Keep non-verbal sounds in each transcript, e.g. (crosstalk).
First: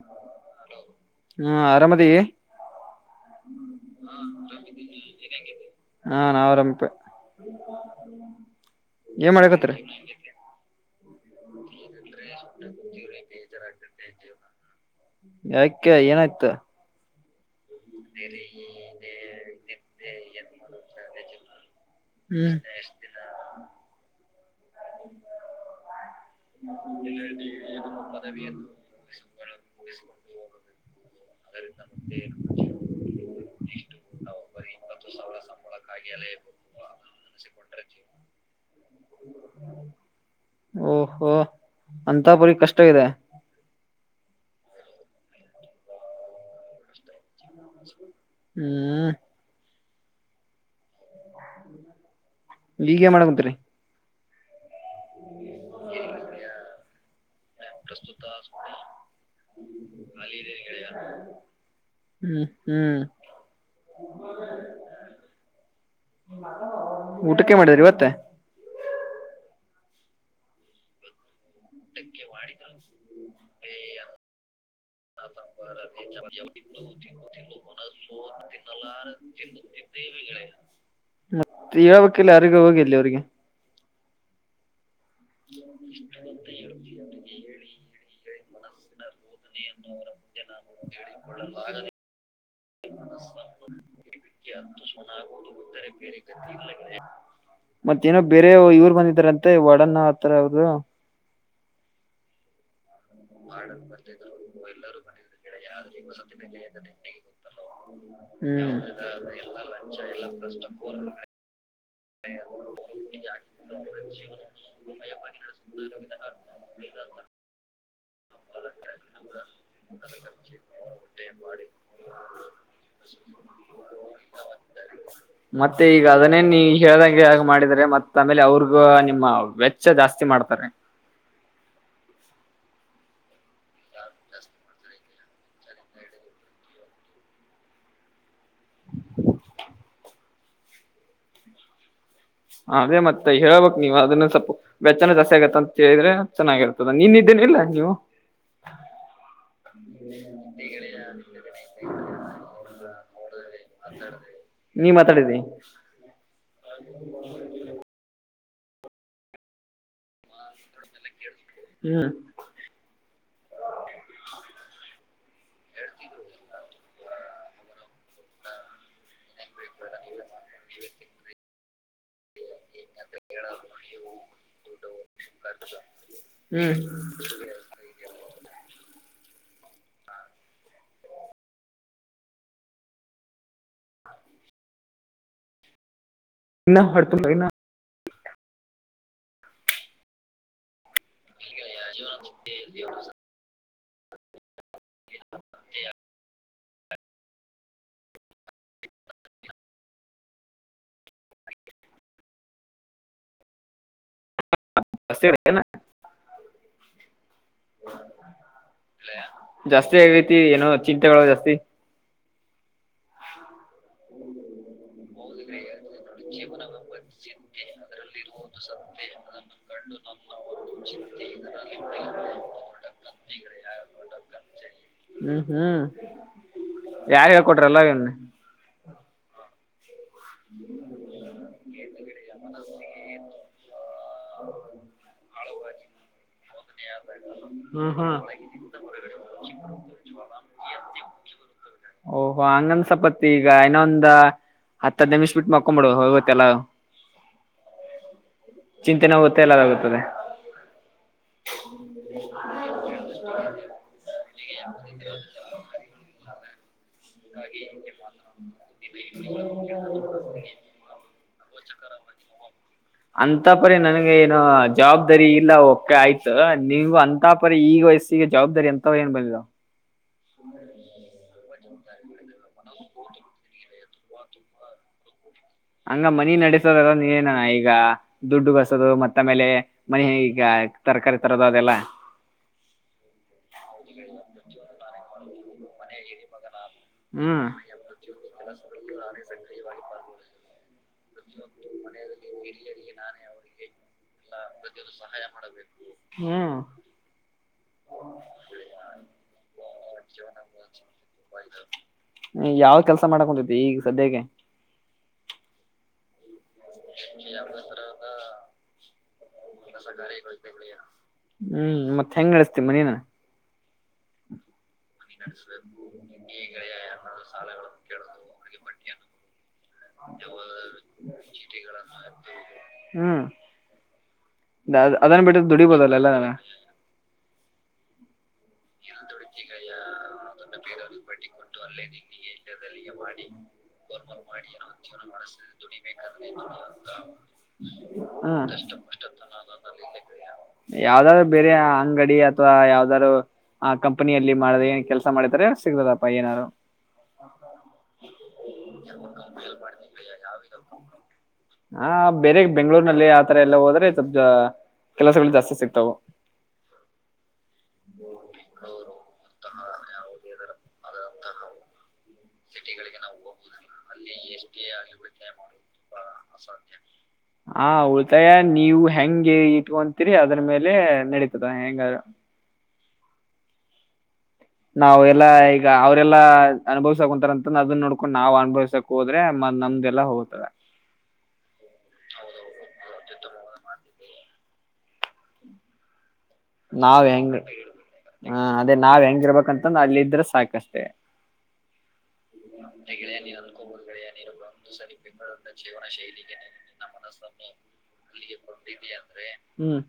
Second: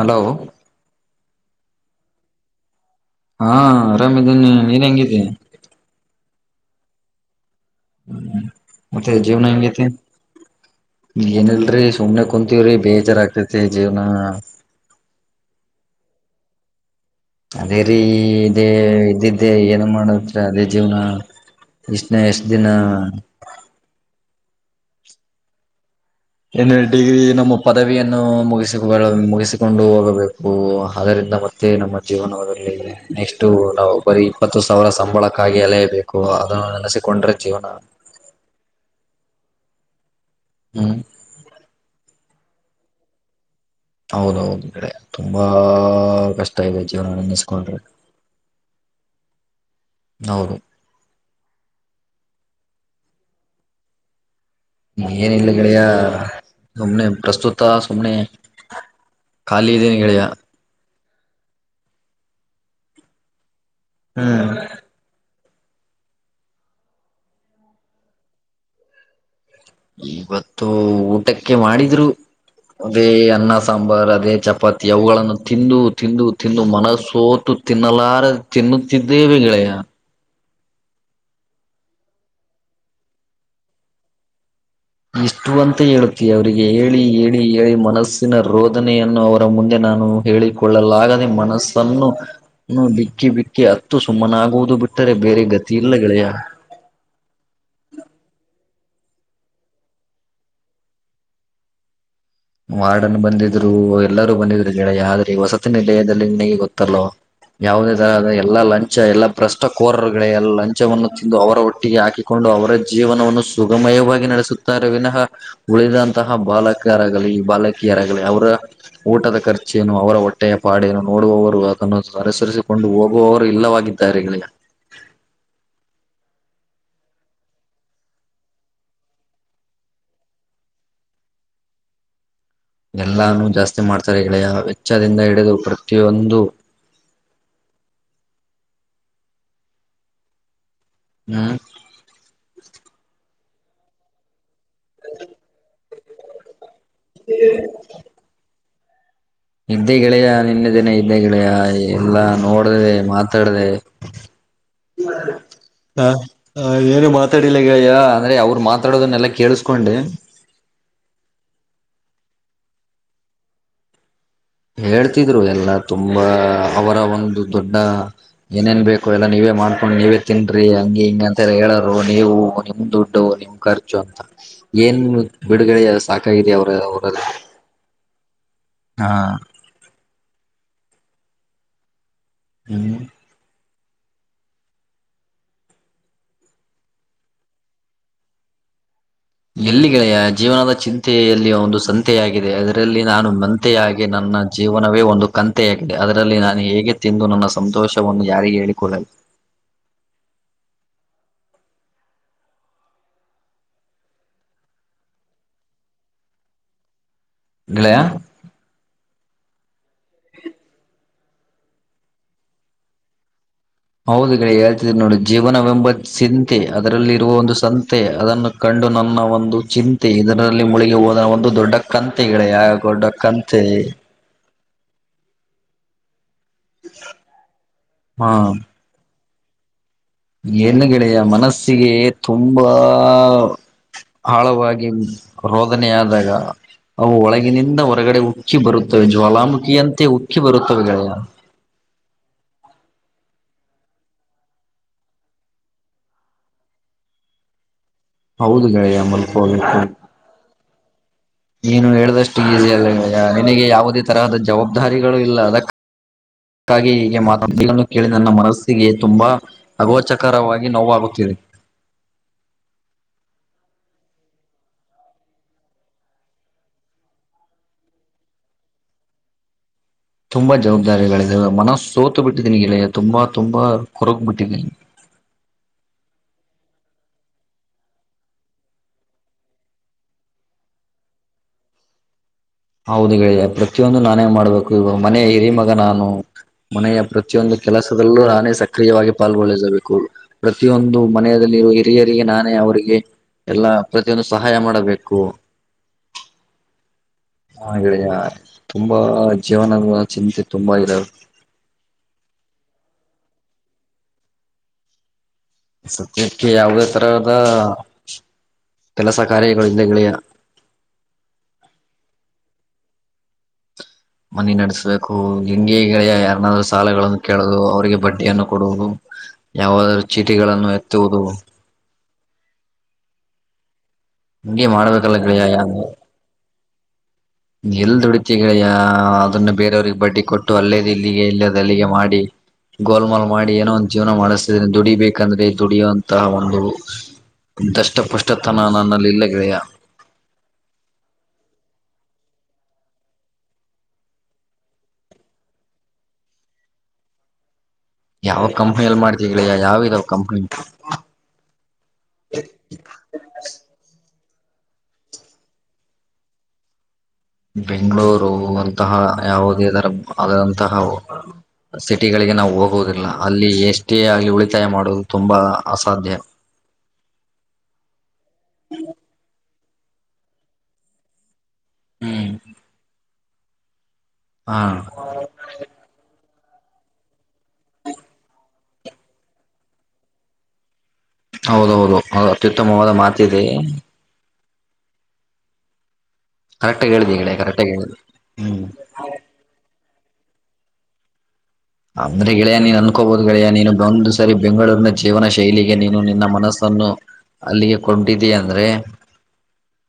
Hello ಹ್ಮ್ ಆರಾಮ್ ಇದೆಯೇ ಹಾ ಆರಾಮಿದ್ದೇನೆ ನೀನ್ ಹೆಂಗಿದ್ದ ಹಾ ನಾ ಆರಾಮಿಪೇ ಹ್ಮ ಮತ್ತೆ ಜವುನಗೆ ಮಾಡಕತ್ರಿ ಎತ್ತ ಏನಲ್ರೀ ಸುಮ್ನೆ ಕುಂತೀವ್ರಿ ಬೇಜಾರಾಗ್ತೇತಿ ಜೀವ್ನ. ಯಾಕೆ ಏನಾಯ್ತ ಅದೇ ರೀ ಇದೇ ಇದ್ದಿದ್ದೆ ಏನು ಮಾಡತ್ರ ಅದೇ ಜೀವನ. ಕೃಷ್ಣ ಎಷ್ಟ ಹ್ಮ್ ದಿನ (inaudible) (inaudible) ಏನ್ನು ಡಿಗ್ರಿ ನಮ್ಮ ಪದವಿಯನ್ನು ಮುಗಿಸ ಮುಗಿಸಿಕೊಂಡು ಹೋಗಬೇಕು ಹದರಿಂದ ಮತ್ತೆ ನಮ್ಮ ಜೀವನದಲ್ಲಿ ನೆಕ್ಸ್ಟು ನಾವು ಬರೀ ಇಪ್ಪತ್ತು ಸಾವಿರ ಸಂಬಳಕ್ಕಾಗಿ ಅಲೆಯಬೇಕು ಅದನ್ನ ನೆನಸಿಕೊಂಡ್ರೆ ಜೀವನ ಹ್ಮ್ ಓಹೋ ಅಂತ ಪರೀ ಕಷ್ಟ ಇದೆ. ಹೌದೌದು ಈ ಕಡೆ ತುಂಬಾ ಕಷ್ಟ ಇದೆ ಜೀವನ ನೆನಸ್ ಹ್ಮ್ ಹೌದು ಈಗೇನ್ ಮಾಡಾಕುಂತಿರೀ ಏನಿಲ್ಲ ಗೆಳೆಯ ಸುಮ್ನೆ ಪ್ರಸ್ತುತ ಸುಮ್ನೆ ಖಾಲಿ ಇದ್ದೀನಿ ಗೆಳಿಯ ಹ್ಮ್ ಹ್ಮ್ ಹ್ಮ್ ಊಟಕ್ಕೇನ್ ಮಾಡಿರಿ ಇವತ್ತ ಇವತ್ತು ಊ ಟಕ್ಕೆ ಮಾಡಿದ್ರು ಅದೇ ಅನ್ನ ಸಾಂಬಾರ್ ಅದೇ ಚಪಾತಿ ಅವುಗಳನ್ನು ತಿಂದು ತಿಂದು ತಿಂದು ಮನಸ್ಸೋತು ತಿನ್ನಲಾರ ತಿನ್ನುತ್ತಿದ್ದೇವೆ ಗೆಳೆಯ ಮತ್ತೆ ಹೇಳ್ಬೇಕಿಲ್ಲ ಯಾರಿಗೆ ಹೋಗಿಲ್ಲಿವ್ರಿಗೆ ಇಷ್ಟು ಅಂತ ಹೇಳುತ್ತೀ ಅವರಿಗೆ ಹೇಳಿ ಹೇಳಿ ಹೇಳಿ ಮನಸ್ಸಿನ ರೋದನೆಯನ್ನು ಅವ ಮುಂದೆ ನಾನು ಹೇಳಿಕೊಳ್ಳಲಾಗದೆ ಮನಸ್ಸನ್ನು ಬಿಕ್ಕಿ ಬಿಕ್ಕಿ ಅತ್ತು ಸುಮ್ಮನಾ (unintelligible) ಮತ್ತೇನೋ ಬೇರೆ ಇವ್ರ್ ಬಂದಿದ್ರಂತೆ ವಾರ್ಡನ್ನ ಆತಾರ ಅವರು ವಾರ್ಡನ್ ಬಂದಿದ್ರು ಎಲ್ಲಾರೂ ಬಂದಿದ್ರು ಗೆಳೆಯ ಅದ ಈ ವಸತಿ ನಿಲಯದಲ್ಲಿ ನಿನಗೆ ಗೊತ್ತಲ್ಲೋ ಯಾವುದೇ ತರ ಎಲ್ಲಾ ಹ್ಮ್ ಲಂಚ ಎಲ್ಲಾ ಭ್ರಷ್ಟ ಕೋರರುಗಳೆ ಎ ಲಂಚವನ್ನು ತಿಂದು ಅವರ ಹೊಟ್ಟೆಗೆ ಹಾಕಿಕೊಂಡು ಅವರ ಜೀವನವನ್ನು ಸುಗಮಯವಾಗಿ ನಡೆಸುತ್ತಾರೆ ವಿನಃ. ಉಳಿದಂತಹ ಬಾಲಕರಾಗಲಿ ಈ ಬಾಲಕ್ ಗಿಯರಾಗಲಿ ಅವರ ಊಟದ ಖರ್ಚೇನು ಅವರ ಹೊಟ್ಟೆಯ ಪಾಡೇನು ನೋಡುವವರು ಅದನ್ನು ಅರಸರಿಸಿಕೊಂಡ್ ಹೋಗುವವರು ಇಲ್ಲವಾಗಿದ್ದಾರೆ ಗೆಳೆಯ ಮತ್ತೆ ಈಗ ಅದನ್ನೇ ನೀ ಹೇಳ್ದಂಗೆ ಮಾಡಿದ್ರೆ ಮತ್ ಆಮೇಲೆ ಅವ್ರಿಗೂ ನಿಮ್ಮ ವೆಚ್ಚ ಜಾಸ್ತಿ ಮಾಡ್ತಾರೆ. ಎಲ್ಲಾನು ಜಾಸ್ತಿ ಮಾಡ್ತಾರೆ ಗೆಳೆಯ ವೆಚ್ಚದಿಂದ ಹಿ ಡಿದು ಪ್ರತಿಯೊಂದು ಹ್ಮ್ ಅದೇ ಮತ್ತೆ ಹೇಳ್ಬಬೇಕ್ ನೀವು ಅದನ್ನ ಸ್ವಲ್ಪ ವೆಚ್ಚನ ಜಾಸ್ತಿ ಆಗತ್ತ ಅಂತ ಹೇಳಿದ್ರೆ ಚೆನ್ನಾಗಿರುತ್ತೆ. ನಿನ್ನೆ ಇದ್ದೆನಿಲ್ಲ ನೀವು ಇದ್ದೇ ಗೆಳೆಯ ನಿನ್ನೆ ದಿನ ಇದ್ದೆ ಗೆಳೆಯ ಎಲ್ಲಾ ನೋಡ್ದೇ ಮಾತ್ ತಡದೆ ನೀ ಮಾತಾಡಿದಿ ಹಾ ಹಾ ಏನು ಮಾತಾಡಿಲ್ಲ ಗೆಳೆಯ ಅಂದ್ರೆ ಅವ ಮಾತಾಡೋದನ್ನೆಲ್ಲ ಕೇಳಸ್ಕೊಂಡೆ. ಹ್ಮ ಹೇಳ್ತಿದ್ರು ಎಲ್ಲಾ ತುಂಬಾ ಅವರ ಒಂದು ದೊಡ್ಡ ಏನೇನ್ಬೇಕು ಲ್ಲ ನೀವೇ ಮಾಡ್ಕೊಂಡು ನೀವೇ ತಿನ್ರೀ ಹಂಗೆ ಹಿಂಗೆ ಅಂತ ಹೇಳರು ನೀವು ನಿಮ್ ದುಡ್ಡು ನಿಮ್ ಖರ್ಚು ಅಂತ ಏನ್ ಬಿಡುಗಡೆ ಸಾಕಿದ ಅವ್ರ ಹ್ಮ್ ಅವರ (unintelligible) ಹಾ ಹ್ಮ ಇ ಹೊರ್ತು ಇ ಎಲ್ಲಿಗೆೆಯ ಜೀವನದ ಚಿಂತೆಯಲ್ಲಿ ಒಂದು ಸಂತೆೆಯಾಗಿದೆ ಅದರಲ್ಲಿ ನಾನು ಮ ಯಾಗಿ ನನ್ನ ಜೀವನವೇ ಒಂದು ಕಂತೆಯಾಗಿದೆ ಅದರಲ್ಲಿ ನು ಹೇಗೆ ತಿಂದು ನನ್ನ ಸಂತೋಷವನ್ನು ಯಾರಿಗೆ ಹೇಳಿಕೊಳ್ಳಲಿ. ಬ (unintelligible) (inaudible) ಜಾಸ್ತಿ ಹಾಗಾಯ್ತು ಏನೋ ಚಿಂತೆಗಳು ಜಾಸ್ತಿ ಹೌದು ಗೆಳೆಯ ನೋಡಿ ಜೀವನವೆಂಬ ಚಿಂತೆ ಅದರಲ್ಲಿ ಇರುವ ಒಂದು ಸಂತೆ ಅದನ್ನು ಕಂಡು ನನ್ನ ಒಂದು ಚಿಂತೆ ಇದರಲ್ಲಿ ಮುಳಗಿ ಹೋದ ಒಂದು ದೊಡ್ಡ ಕಂತೆಗಳ ಯ ದೊಡ್ಡ ಕಂತೆ. ಹ್ಮ್ ಹ್ಮ್ ಯಾರ್ ಹೇಳ್ಕೊಟ್ರಲ್ಲ ಅವನ್ನ ಏನುರ ಯ ಮನಸ್ಸಿಗೆ ತುಂಬಾ ಆಳವಾಗಿ ರೋದನ ಆದಾಗ ಅವು ಒಳಗಿನಿಂದ ಹ್ಮ್ ಹ್ಮ್ ಹೊರಗಡೆ ಉಕ್ಕಿ ಬರುತ್ತವೆ ಜ್ವಾಲಾಮುಖಿಯ ಅಂತೆ ಉಕ್ಕಿ ಬರುತ್ತವೆ. ಯ (unintelligible) ಓಹೋ ಹಂಗಂದ್ಸಪತಿ ಈಗ ಇನ್ನೊ ಒಂದ ಹತ್ತ ಹ್ಮಿಸ್ ಬಿಟ್ಟ ಮಾಡಕೊಂಬಿಡು ಇವತ್ತ ಎಲ್ಲ ಹೌದು ಗೆಳೆಯ ಮಲ್ಕ ಹೋಗುತ್ತೆ ಹೋಗ ಎಲ್ಲ ಆಗುತ್ತದೆ ನೀನು ಹೇಳ್ದಷ್ಟು ಈಸಿ ಅಲ್ಲ ಗೆಳೆಯ ನಿನಗೆ ಯಾವುದೇ ತರಹದ ಜವಾಬ್ದಾರಿಗಳು ಇಲ್ಲ ಅದಕ್ಕೆ. ಅದಕ್ಕಾಗಿ ಹೀಗೆ ಮಾತತಿಗಳನ್ನು ಕೇಳಿ ನನ್ನ ಮನಸ್ಸಿಗೆ ತುಂಬಾ ಅಗೋಚಕರವಾಗಿ ನೋವಾಗುತ್ತಿದೆ. ಅಂತ ರಿ ನನಗೆ ಏನು ಜವಾಬ್ದಾರಿ ಇಲ್ಲ ಕೆ ಆಯ್ತು ನಿಮ ಅಂತ ಪರಿ ಈಗ ವಯಸ್ಸಿಗೆ ಜವಾಬ್ದಾರಿ. ಎಂತ ಏನ್ ಬಂದಿಲ್ಲ ತುಂಬಾ ಜವಾಬ್ದಾರಿಗಳೆ ಮನಸ್ ಸೋತ ಬಿಟ್ಟಿದ್ದೀನಂಗಲ್ಲ ತುಂಬಾ ತುಂಬಾ ಕುರಕ ಬಿಟ್ಟಿದ್ದೀ ಹಂಗ ಮನಿ ನಡೆಸೋದಲ್ಲ ಏನ ಈಗ ದುಡ್ಡು ಕಸೋದು ಮತ್ತಮೇಲೆ ಮನ ಹ ಈಗ ತರಕಾರಿ ತರೋದ ಅದೆಲ್ಲ ಹೌದು ಹೇಳಿದೆ ಪ್ರತಿಯೊಂದು ನಾನೇ ಮಾಡ್ಬೇಕು ಇವ ಮನೆ ಇರಿ ಮಗ ನಾನು ಮನೆಯ ಹ್ಮ್ ಪ್ರತಿಯೊಂದು ಕೆಲಸದಲ್ಲೂ ಹಾನೇ ಸಕ್ರಿಯವಾಗಿ ಪಾಲ್ಗೊಳ್ಳಿಸಬೇಕು ಪ್ರತಿಯೊಂದು ಮನೆಯಲ್ಲಿ ಹಿರಿಯರಿಗೆ ನಾನೇ ಅವರಿಗೆ ಎಲ್ಲಾ ಪ್ರತಿಯೊಂದು ಸಹಾಯ ಮಾಡಬೇಕು ಹ್ಮ್ ಹಡ ತುಂಬಾ ಜೀವನದ ಚಿಂತೆ ತುಂಬ ಇದವೆ ಹ್ಮ್ ಯಾವ ಕೆಲಸ ಮಾಡಕ್ ಹೊಂತೈತಿ ಈಗ ಸದ್ಯಕ್ಕೆ ಸತ್ಯಕ್ಕೆ ಯಾವುದೇ ತರದ ಕೆಲಸ ಕಾರ್ಯಗಳು ಇಲ್ದೆ ಗೆಳೆಯ ಹ್ಮ್ ಮತ್ತ ಹೆಂಗ್ ನಡೆಸ್ತೀ ಮನಿನ (inaudible) ಮನೆಿ ನಡೆಸಬೇಕು ಲಿಂಗಿಳ ಯಾರನಾದ್ಯ ಸಾಲಗಳನ್ನು ಕೆೇಳದು ಅವ್ರರಿಗೆ ಬಡ್ಡಿಯನ್ನು ಕೊಡುವುದು ಯಾವಾದರೂ ಚೀಟಿಗಳನ್ನು ಎತ್ತುವುದು ಹ್ಮ್ ಹಂಗೆ ಮಾಡ್ಬೇಕಲ್ಲ ಅದನ್ ಬಿಟ್ಟು ಗೆಳೆಯ ದುಡಿಬೋದಲ್ಲ ಎಲ್ಲಾ ನಾವ ಎಲ್ ದೊಡ ಅದನ್ನು ಬೇರೆಯವ್ರಿಗೆ ಬಡ್ಡಿ ಕೊಟ್ಟು ಅಲ್ಲೇದು ಇಲ್ಲಿಗೆ ಇಲ್ಲ ಅಲ್ಲಿಗೆ ಮಾಡಿ ಗೋಲ್ಮಲ್ ಮಾಡಿ ಏನೋ ಒಂದು ಜೀವನ ಮಾಡಿಸ್ತೇನೆ ದುಡಿಬೇಕಂದ್ರೆ ದುಡಿಯುವಂತಹ ಒಂದು ದಷ್ಟಪುಷ್ಟ ಹ್ಮ್ ದಷ್ಟಪಸ್ಟ ನನ್ನಲ್ಲಿ ಇಲ್ಲ ಗೆಳೆಯ ಯಾವ್ದಾದ್ರು ಬೇರೆ ಅಂಗಡಿ ಅಥವಾ ಯಾವ್ದಾರರು ಆ ಕಂಪನಿಯಲ್ಲಿ ಮಾಡ ಏನ್ ಕೆಲಸ ಮಾಡಿದಾರೆ ಸಿಗ್ತದಪ್ಪ ಏನಾರು ಯಾವ ಕಂಪನಿ ಮಾಡ್ದೆ ಗೆಳೆಯ ಯಾವ ಇದಾವ ಕಂಪನಿ ಗೆಳೆಯ ಹ ಬೇರೆ ಬೆಂಗಳೂರು ಆತರ ಎಲ್ಲಾ ಹೋದ್ರೆ ಇತ ಕೆಲಸಗಳು ಜಾಸ್ತಿ ಸಿಗ್ತಾವ ಬೆಂಗಳೂರು ಅಂತಹ ಯಾವುದೇ ಇದರ ಆದಂತಹ ಸಿಟಿ ಸಿಟಿಗಳಿಗೆ ನಾವು ಹೋಗೋದಿಲ್ಲ ಅಲ್ಲಿ ಎಷ್ಟೇ ಆಗ್ಲಿ ಉಳಿತಾಯ ಮಾಡುವುದು ತುಂಬಾ ಅಸಾಧ್ಯ. ಹ ಉಳತಾಯ ನೀವು ಹೆಂಗೆ ಇಟ್ಕೊಂತೀರಿ ಅದ್ರ ಮೇಲೆ ನಡಿತ್ ಅದ ಹೆಂಗರ. ಹ್ಮ್ ಹಾ ನಾವು ಎಲ್ಲಾ ಈಗ ಅವರೆಲ್ಲಾ. ಅನುಭವ್ಸಕ್ ಕುಂತಾರ ಅಂತಂದ ಅದನ್ನ ನೋಡ್ಕೊಂಡ್ ನಾವ್ ಅನುಭವ್ಸಕ್ ಹೋದ್ರೆ ನಮ್ದದೆಲ್ಲ ಹೋತದ. ಹೌದೌದು ಅದು ಅತ್ಯುತ್ತಮವಾದ ಮಾತಿದೆ. ಕರೆಕ್ಟಾಗಿ ನಾವ್ ಹೇಳಿದೆ ಹೆಂಗ ಗೆಳೆಯ ಕರೆಕ್ಟಾಗಿ ಹೇಳಿದೆ ಹ ಹ್ಮ್ ಅದೇ ನಾವ್ ಹೆಂಗ ಇರ್ಬೇಕಂತಂದ ಅಲ್ಲಿ ಇದ್ರ ಸಾಕಷ್ಟೆ. ಅಂದ್ರೆ ಗೆಳೆಯ ನೀನ್ ಅನ್ಕೋಬಹುದು ಗೆಳೆಯಾ ನೀನು ಒಂದ್ ಸರಿ ಬೆಂಗಳೂರಿನ ಜೀವನ ಶೈಲಿಗೆ ನೀನು ನಿನ್ನ ಮನಸ್ಸ ನಿನ್ನ ಮನಸನ್ನು ಅಲ್ಲಿಗೆ ಕೊಟ್ಟಿದೀಯ ಅಂದ್ರೆ ಹ್ಮ್.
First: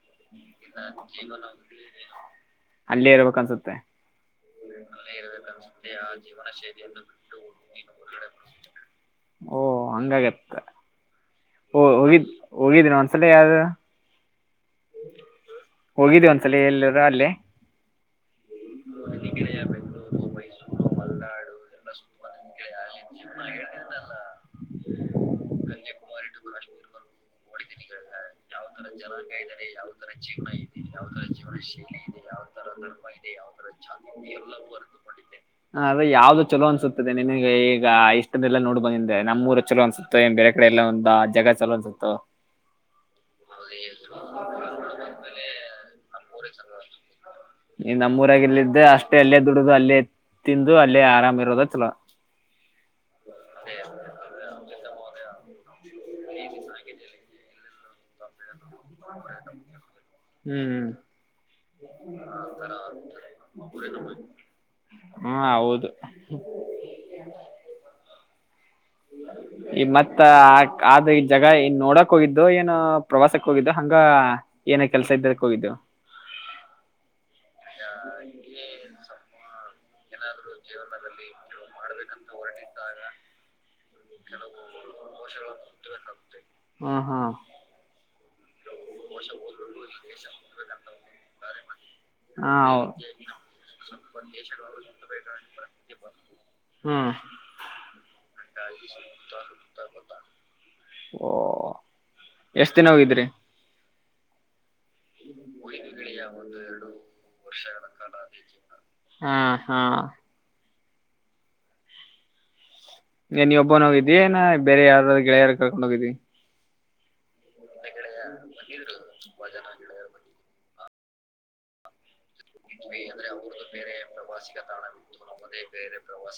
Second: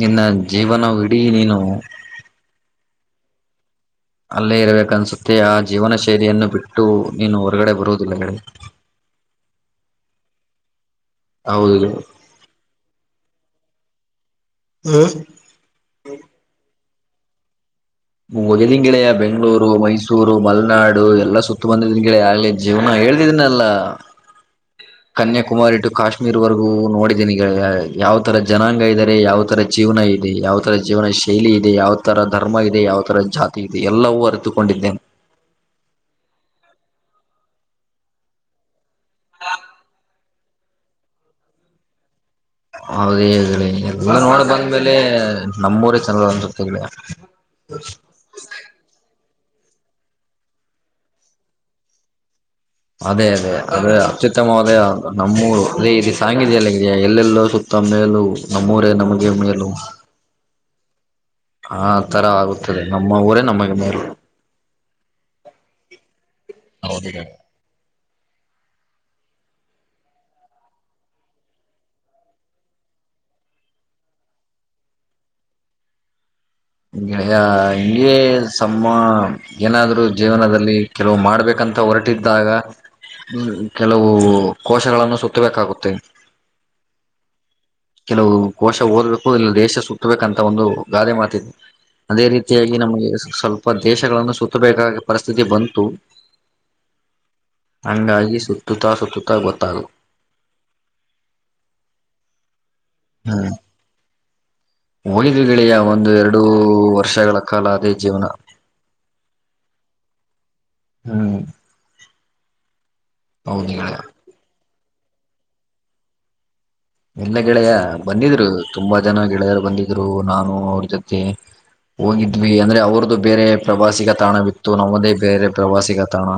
ನಿನ್ನ ಜೀವನ ಇಡಿ ನೀನು. ಕಾಣಸುತ್ತೆ. ಅಲ್ಲೇ ಇರಬೇಕ ಅಲ್ಲೆ ಅನ್ಸುತ್ತೆ ಇರಬೇಕ ಆ ಅನಿಸುತ್ತೆ ಜೀವನ ಆ ಶೈಲಿಯನ್ನು ಜೀವನ ಶೈಲಿ ಬಿಟ್ಟು ಅನ್ನು ನೀನು ಬಿಟ್ಟು ಹೊರಗಡೆ ನೀನು ಬರುವುದಿಲ್ಲ ಹೊರಗಡೆ ಗೆಳೆಯ ಓ ಹಂಗ್ ಆಗ್ಯದ. ಓ ಹೌದು ಹೋಗಿದ್ ಹೋಗಿದೇನ ಒಂದ್ಸಲ ಯಾವ್ದ ಹೋಗಿದೀ ಒಂದ್ಸಲೆ ಎಲ್ಲದ ಅಲ್ಲೇ. ಹೊಗೆದಿನ ಗೆಳೆಯ ಬೆಂಗಳೂರು ಮೈಸೂರು ಮಲ್ನಾಡು ಎಲ್ಲಾ ಸುತ್ತ ಬಂದಿದಿನಿ ಗಳೆಯ ಆಗ್ಲೇ ಜೀವನ ಆ ಹೇಳ್ತಿದೀನಲ್ಲ. ಕನ್ಯಾಕುಮಾರಿ ಟು ಕಾಶ್ಮೀರ್ವರೆಗೂ ನೋಡಿದ್ದೀನಿ ಗೆಳೆಯ ಯಾವ ತರ ಜನಾಂಗ ಇದ್ದಾರೆ ಯಾವ ತರ ಜೀವನ ಇದೆ ಯಾವ ತರ ಜೀವನ ಶೈಲಿ ಇದೆ ಯಾವ ತರ ಧರ್ಮ ಇ ಹಬ್ಬ ಇದೆ ಯಾವ್ ತರ ಜಾತಿ ಇದೆ ಎಲ್ಲಾ ಬರೆದುಕೊಂಡಿದ್ದೇನೆ ಹ ಅದೆ ಯಾವ್ದು ಚಲೋ ಅನ್ಸುತ್ತದೆ ನಿನಗೆ ಈಗ ಇಷ್ಟನೆಲ್ಲ ನೋಡ್ ಬಂದೆ ನಮ್ಮ ಊರ ಚಲೋ ಅನ್ಸುತ್ತೆ ಬೇರೆ ಕಡೆ ಎಲ್ಲ ಒಂತಾ ಜಗ ಏ ಚಲೋ ಅನ್ಸುತ್ತೊ. ಹೌದ್ರಿ ಈ ಇಲ್ಲಿ ಎಲ್ಲ ನೋಡ ಬಂದ್ಮೇಲೆ ನಮ್ಮೂರೆ ಚಲೋ ಅನ್ಸುತ್ತೆ ಬಿ ಇನ್ ನಮ್ಮೂರಾಗಿಲ್ಲಿದ್ದೆ ಅಷ್ಟೇ ಅಲ್ಲೇ ದುಡ್ದ ಅಲ್ಲೇ ತಿಂದು ಅಲ್ಲೇ ಆರಾಮ್ ಇರೋದ ಚಲೋ. ಅದೇ ಅದೇ ಅದೇ ಅತ್ಯುತ್ತಮವಾದ ನಮ್ಮೂರು ಅದೇ ಇಲ್ಲಿ ಸಾಂಗ ಇದೆಯಲ್ಲ ಎಲ್ಲೆಲ್ಲು ಸುತ್ತ ತಮ್ನೇ ಎಲ್ಲು ನಮ್ಮೂರೇ ನಮಗೆ ಮೇಲು. ಹ್ಮ್ ಆತರ ಆಗುತ್ತದೆ ನಮ್ಮ ಊರೇ ನಮಗೆ ಮೇಲು. ಹ್ಮ ಹೌದು ಹೌದು ಗೆಳೆಯ (inaudible) (inaudible) ಈ ಮತ್ತ ಆ ಆದ ಈ ಜಗ ಇನ್ ನೋಡಕ್ ಹೋಗಿದ್ದೊ ಏನು ಪ್ರವಾಸಕ್ ಹೋಗಿದ್ದ ಹಂಗ ಏನ ಕೆಲ್ಸ ಇದ್ದಕ ಹೋಗಿದ್ದೊ. ಹ್ಯ ಹಿಂಗೆ ಸಮ್ಮೋ ಏನಾದ್ರ ಜೀವನದಲ್ಲಿ ಕೆಲವು ಮಾಡ್ಬೇಕಂತ ಹೊರ ತ್ತಾಗ ಹ್ಮ್ ಕೆಲವು ಕೋಶಗಳನ್ನು ಸುತ್ತಬೇಕಾಗುತ್ತೆ.. ಹ್ ಕೆಲವು ಕೋಶ ಓದ್ಬೇಕು ಇಲ್ಲ ದೇಶ ಸುತ್ತಬೇಕಂತ ಒಂದು ಗಾದೆ ಮಾತಿದೆ. ಅದೇ ಹಾ ರೀತಿಯಾಗಿ ನಮಗೆ ಸ್ವಲ್ಪ ದೇಶಗಳನ್ನು ಸುತ್ತಬೇಕಾಗಿ ಪರಿಸ್ಥಿತಿ ಬಂತು. ಹ್ಮ್ ಹಂಗಾಗಿ ಸುತ್ತುತ್ತಾ ಸುತ್ತುತ್ತಾ ಗೊತ್ತಾಗು. ಓ ಎಷ್ಟ ದಿನ ಹೋಗಿದ್ರಿ. ಹ್ಮ್ ಹೋಗಿದ್ವಿ ಗೆಳೆಯ ಒಂದು ಎರಡು ವರ್ಷಗಳ ಕಾಲ ಅದೇ ಜೀವನ. ಹಾ ಹಾ ಹ್ಮ್ ಏನ್ ನಿ ಹೌದು ಒಬ್ಬೋನೆ ಗೆಳೆಯ ಹೋಗಿದ್ದಿ ಎನ್ ಬೇರೆ ಯಾವ್ದಾದ್ರು ಗೆಳೆಯರು ಕರ್ಕೊಂಡು ಹೋಗಿದ್ದಿ. ಎಲ್ಲ ಗೆಳೆಯ ಬಂದಿದ್ರು ತುಂಬಾ ಜನ ಗೆಳೆಯರು ಬಂದಿದ್ರು ನಾನು ಅವ್ರಿ ಜೊತೆ ಹೋಗಿದ್ದ ನಮಿಗೆ ಅಂದ್ರೆ ಅವ್ರದ್ದು ಬೇರೆ ಪ್ರವಾಸಿಗ ತಾಣ ವಿತ್ತು ನಮ್ಮದೇ ಬೇರೆ ಪ್ರವಾಸಿಗ ತಾಣ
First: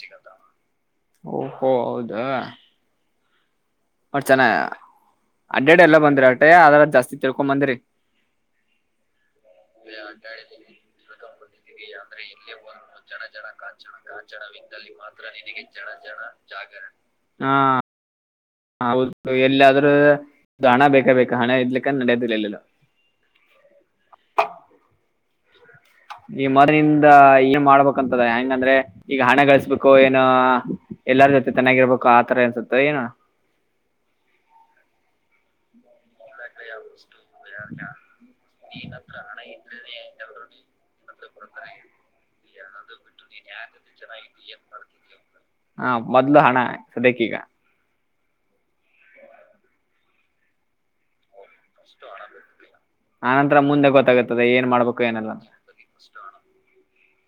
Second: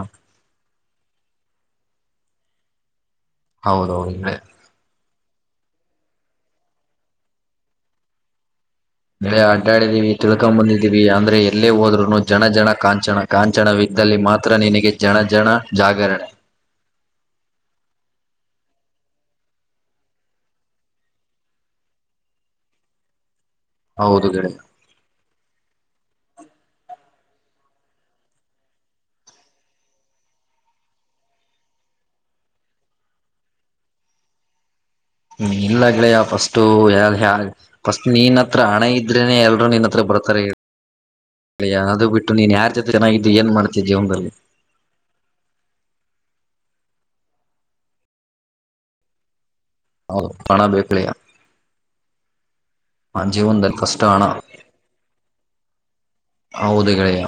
ಓಹೋ ಹೌದಾ. ಹೌದೌದು ಹೊಟ್ ಚೆನ್ನ ಅಡ್ಡ ಅಡ್ ಎಲ್ಲ ಬಂದ್ರಿ ಅಟ ಅದ್ರ ಜಾಸ್ತಿ ತಿಳ್ಕೊ ಬಂದ್ರಿ (unintelligible) ನ ಅಡ್ಡಾಡಿದೀವಿ ತಿಳ್ಕೊಂಡ ಬಂದಿದ್ದೀವಿ ಅಂದ್ರೆ ಎಲ್ಲೇ ಹೋದ್ರುನು ಜನ ಜನ ಕಾಂಚನ ಕಾಂಚನವಿದ್ದಲ್ಲಿ ಮಾತ್ರ ನಿನಗೆ ಜನ ಜನ ಜಾಗರಣೆ ಹಾ ಹ ಹೌದು ಎಲ್ಲಾದ್ರೂ ಹಣ ಬೇಕೇ ಬೇಕ ಹಣ ಇರ್ಲಿಕಾ ಅಂದ್ರ ನಡದಿಲ್ಲ ಎಲ್ಲೂ ಹೌದು ಗೆಳೆಯಾ. ಈ ಮಾರ್ಡೆನ್ಇಂದ ಏನ್ ಮಾಡ್ಬೇಕಂತದ ಹೆಂಗಂದ್ರೆ ಈಗ ಹಣಗಳಸ್ಬೇಕು ಏನ ಎಲ್ಲಾರ ಜೊತೆ ಚೆನ್ನಾಗಿರ್ಬೇಕು ಆತರ ಅನ್ಸುತ್ತೆ ಏನ ಇಲ್ಲ ಗೆಳೆಯಾ ಫಸ್ಟು ಫಸ್ಟ್ ನೀನ್ ಹತ್ರ ಹಣ ಇದ್ರೇನೆ ಎಲ್ರೂ ನಿನ್ ಹತ್ರ ಬರ್ತಾರೆ. ಅದು ಬಿಟ್ಟು ನೀನ್ ಯಾರ ಮೊದ್ಲು ಹಣ ಸದ್ಯಕ್ಕೆ ಈಗ. ಹೌದು ಹಣ ಬೇಕ ಗೆಳೆಯ ಆ ಆನಂತರ ಜೀವನದಲ್ಲಿ ಮುಂದೆ ಫಸ್ಟ್ ಹಣ ಗೊತ್ತಾಗತ್ತದ ಏನ್ ಮಾಡ್ಬೇಕು ಏನಿಲ್ಲ ಅಂತ ಹೌದು ಗೆಳೆಯಾ.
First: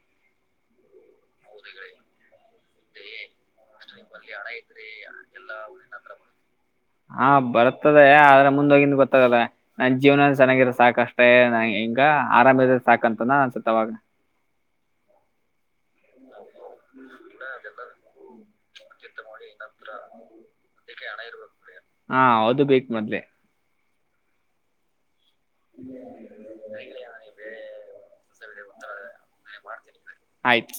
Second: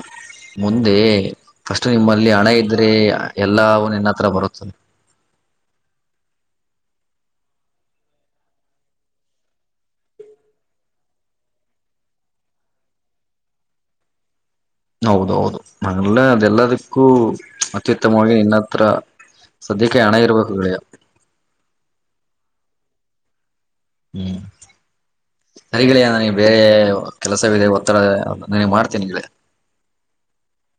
ಮುಂದೆ ಕಷ್ಟ ಟೈಮ್ ಅಲ್ಲಿ ಹಣ ಇದ್ರೆ ಎಲ್ಲಾ ಒಂದ (unintelligible) ಹಾ ಬರ್ತದೆ ಆದ್ರೆ ಮುಂದ ಹೋಗಿಂದ ಗೊತ್ತಾಗಲ್ಲ ನನ್ ಜೀವನ ಚೆನ್ನಾಗಿರ ಸಾಕಷ್ಟೇ ನನಿಗೆ ಹಿಂಗ ಆರಾಮಿದ್ರೆ ಸಾಕಂತ ನ ಅನ್ಸುತ್ತವಾಗ (unintelligible) ಹೌದೌದು ನಂಗಲ್ಲ ಅದೆಲ್ಲದಕ್ಕೂ ಅತ್ಯುತ್ತಮವಾಗಿ ನಿನ್ನತ್ರ ಹಾ ಅದು ಬೇಕ್ ಮೊದಲೇ ಹ್ಮ್ ಸರಿ ಗೆಳೆಯ ನನಗೆ ಬೇರೆ ಕೆಲಸವಿದೆ ಒತ್ತಡ ನನ ಮಾಡ್ತೇನ ನಿಂಗೆ ಆಯ್ತ್.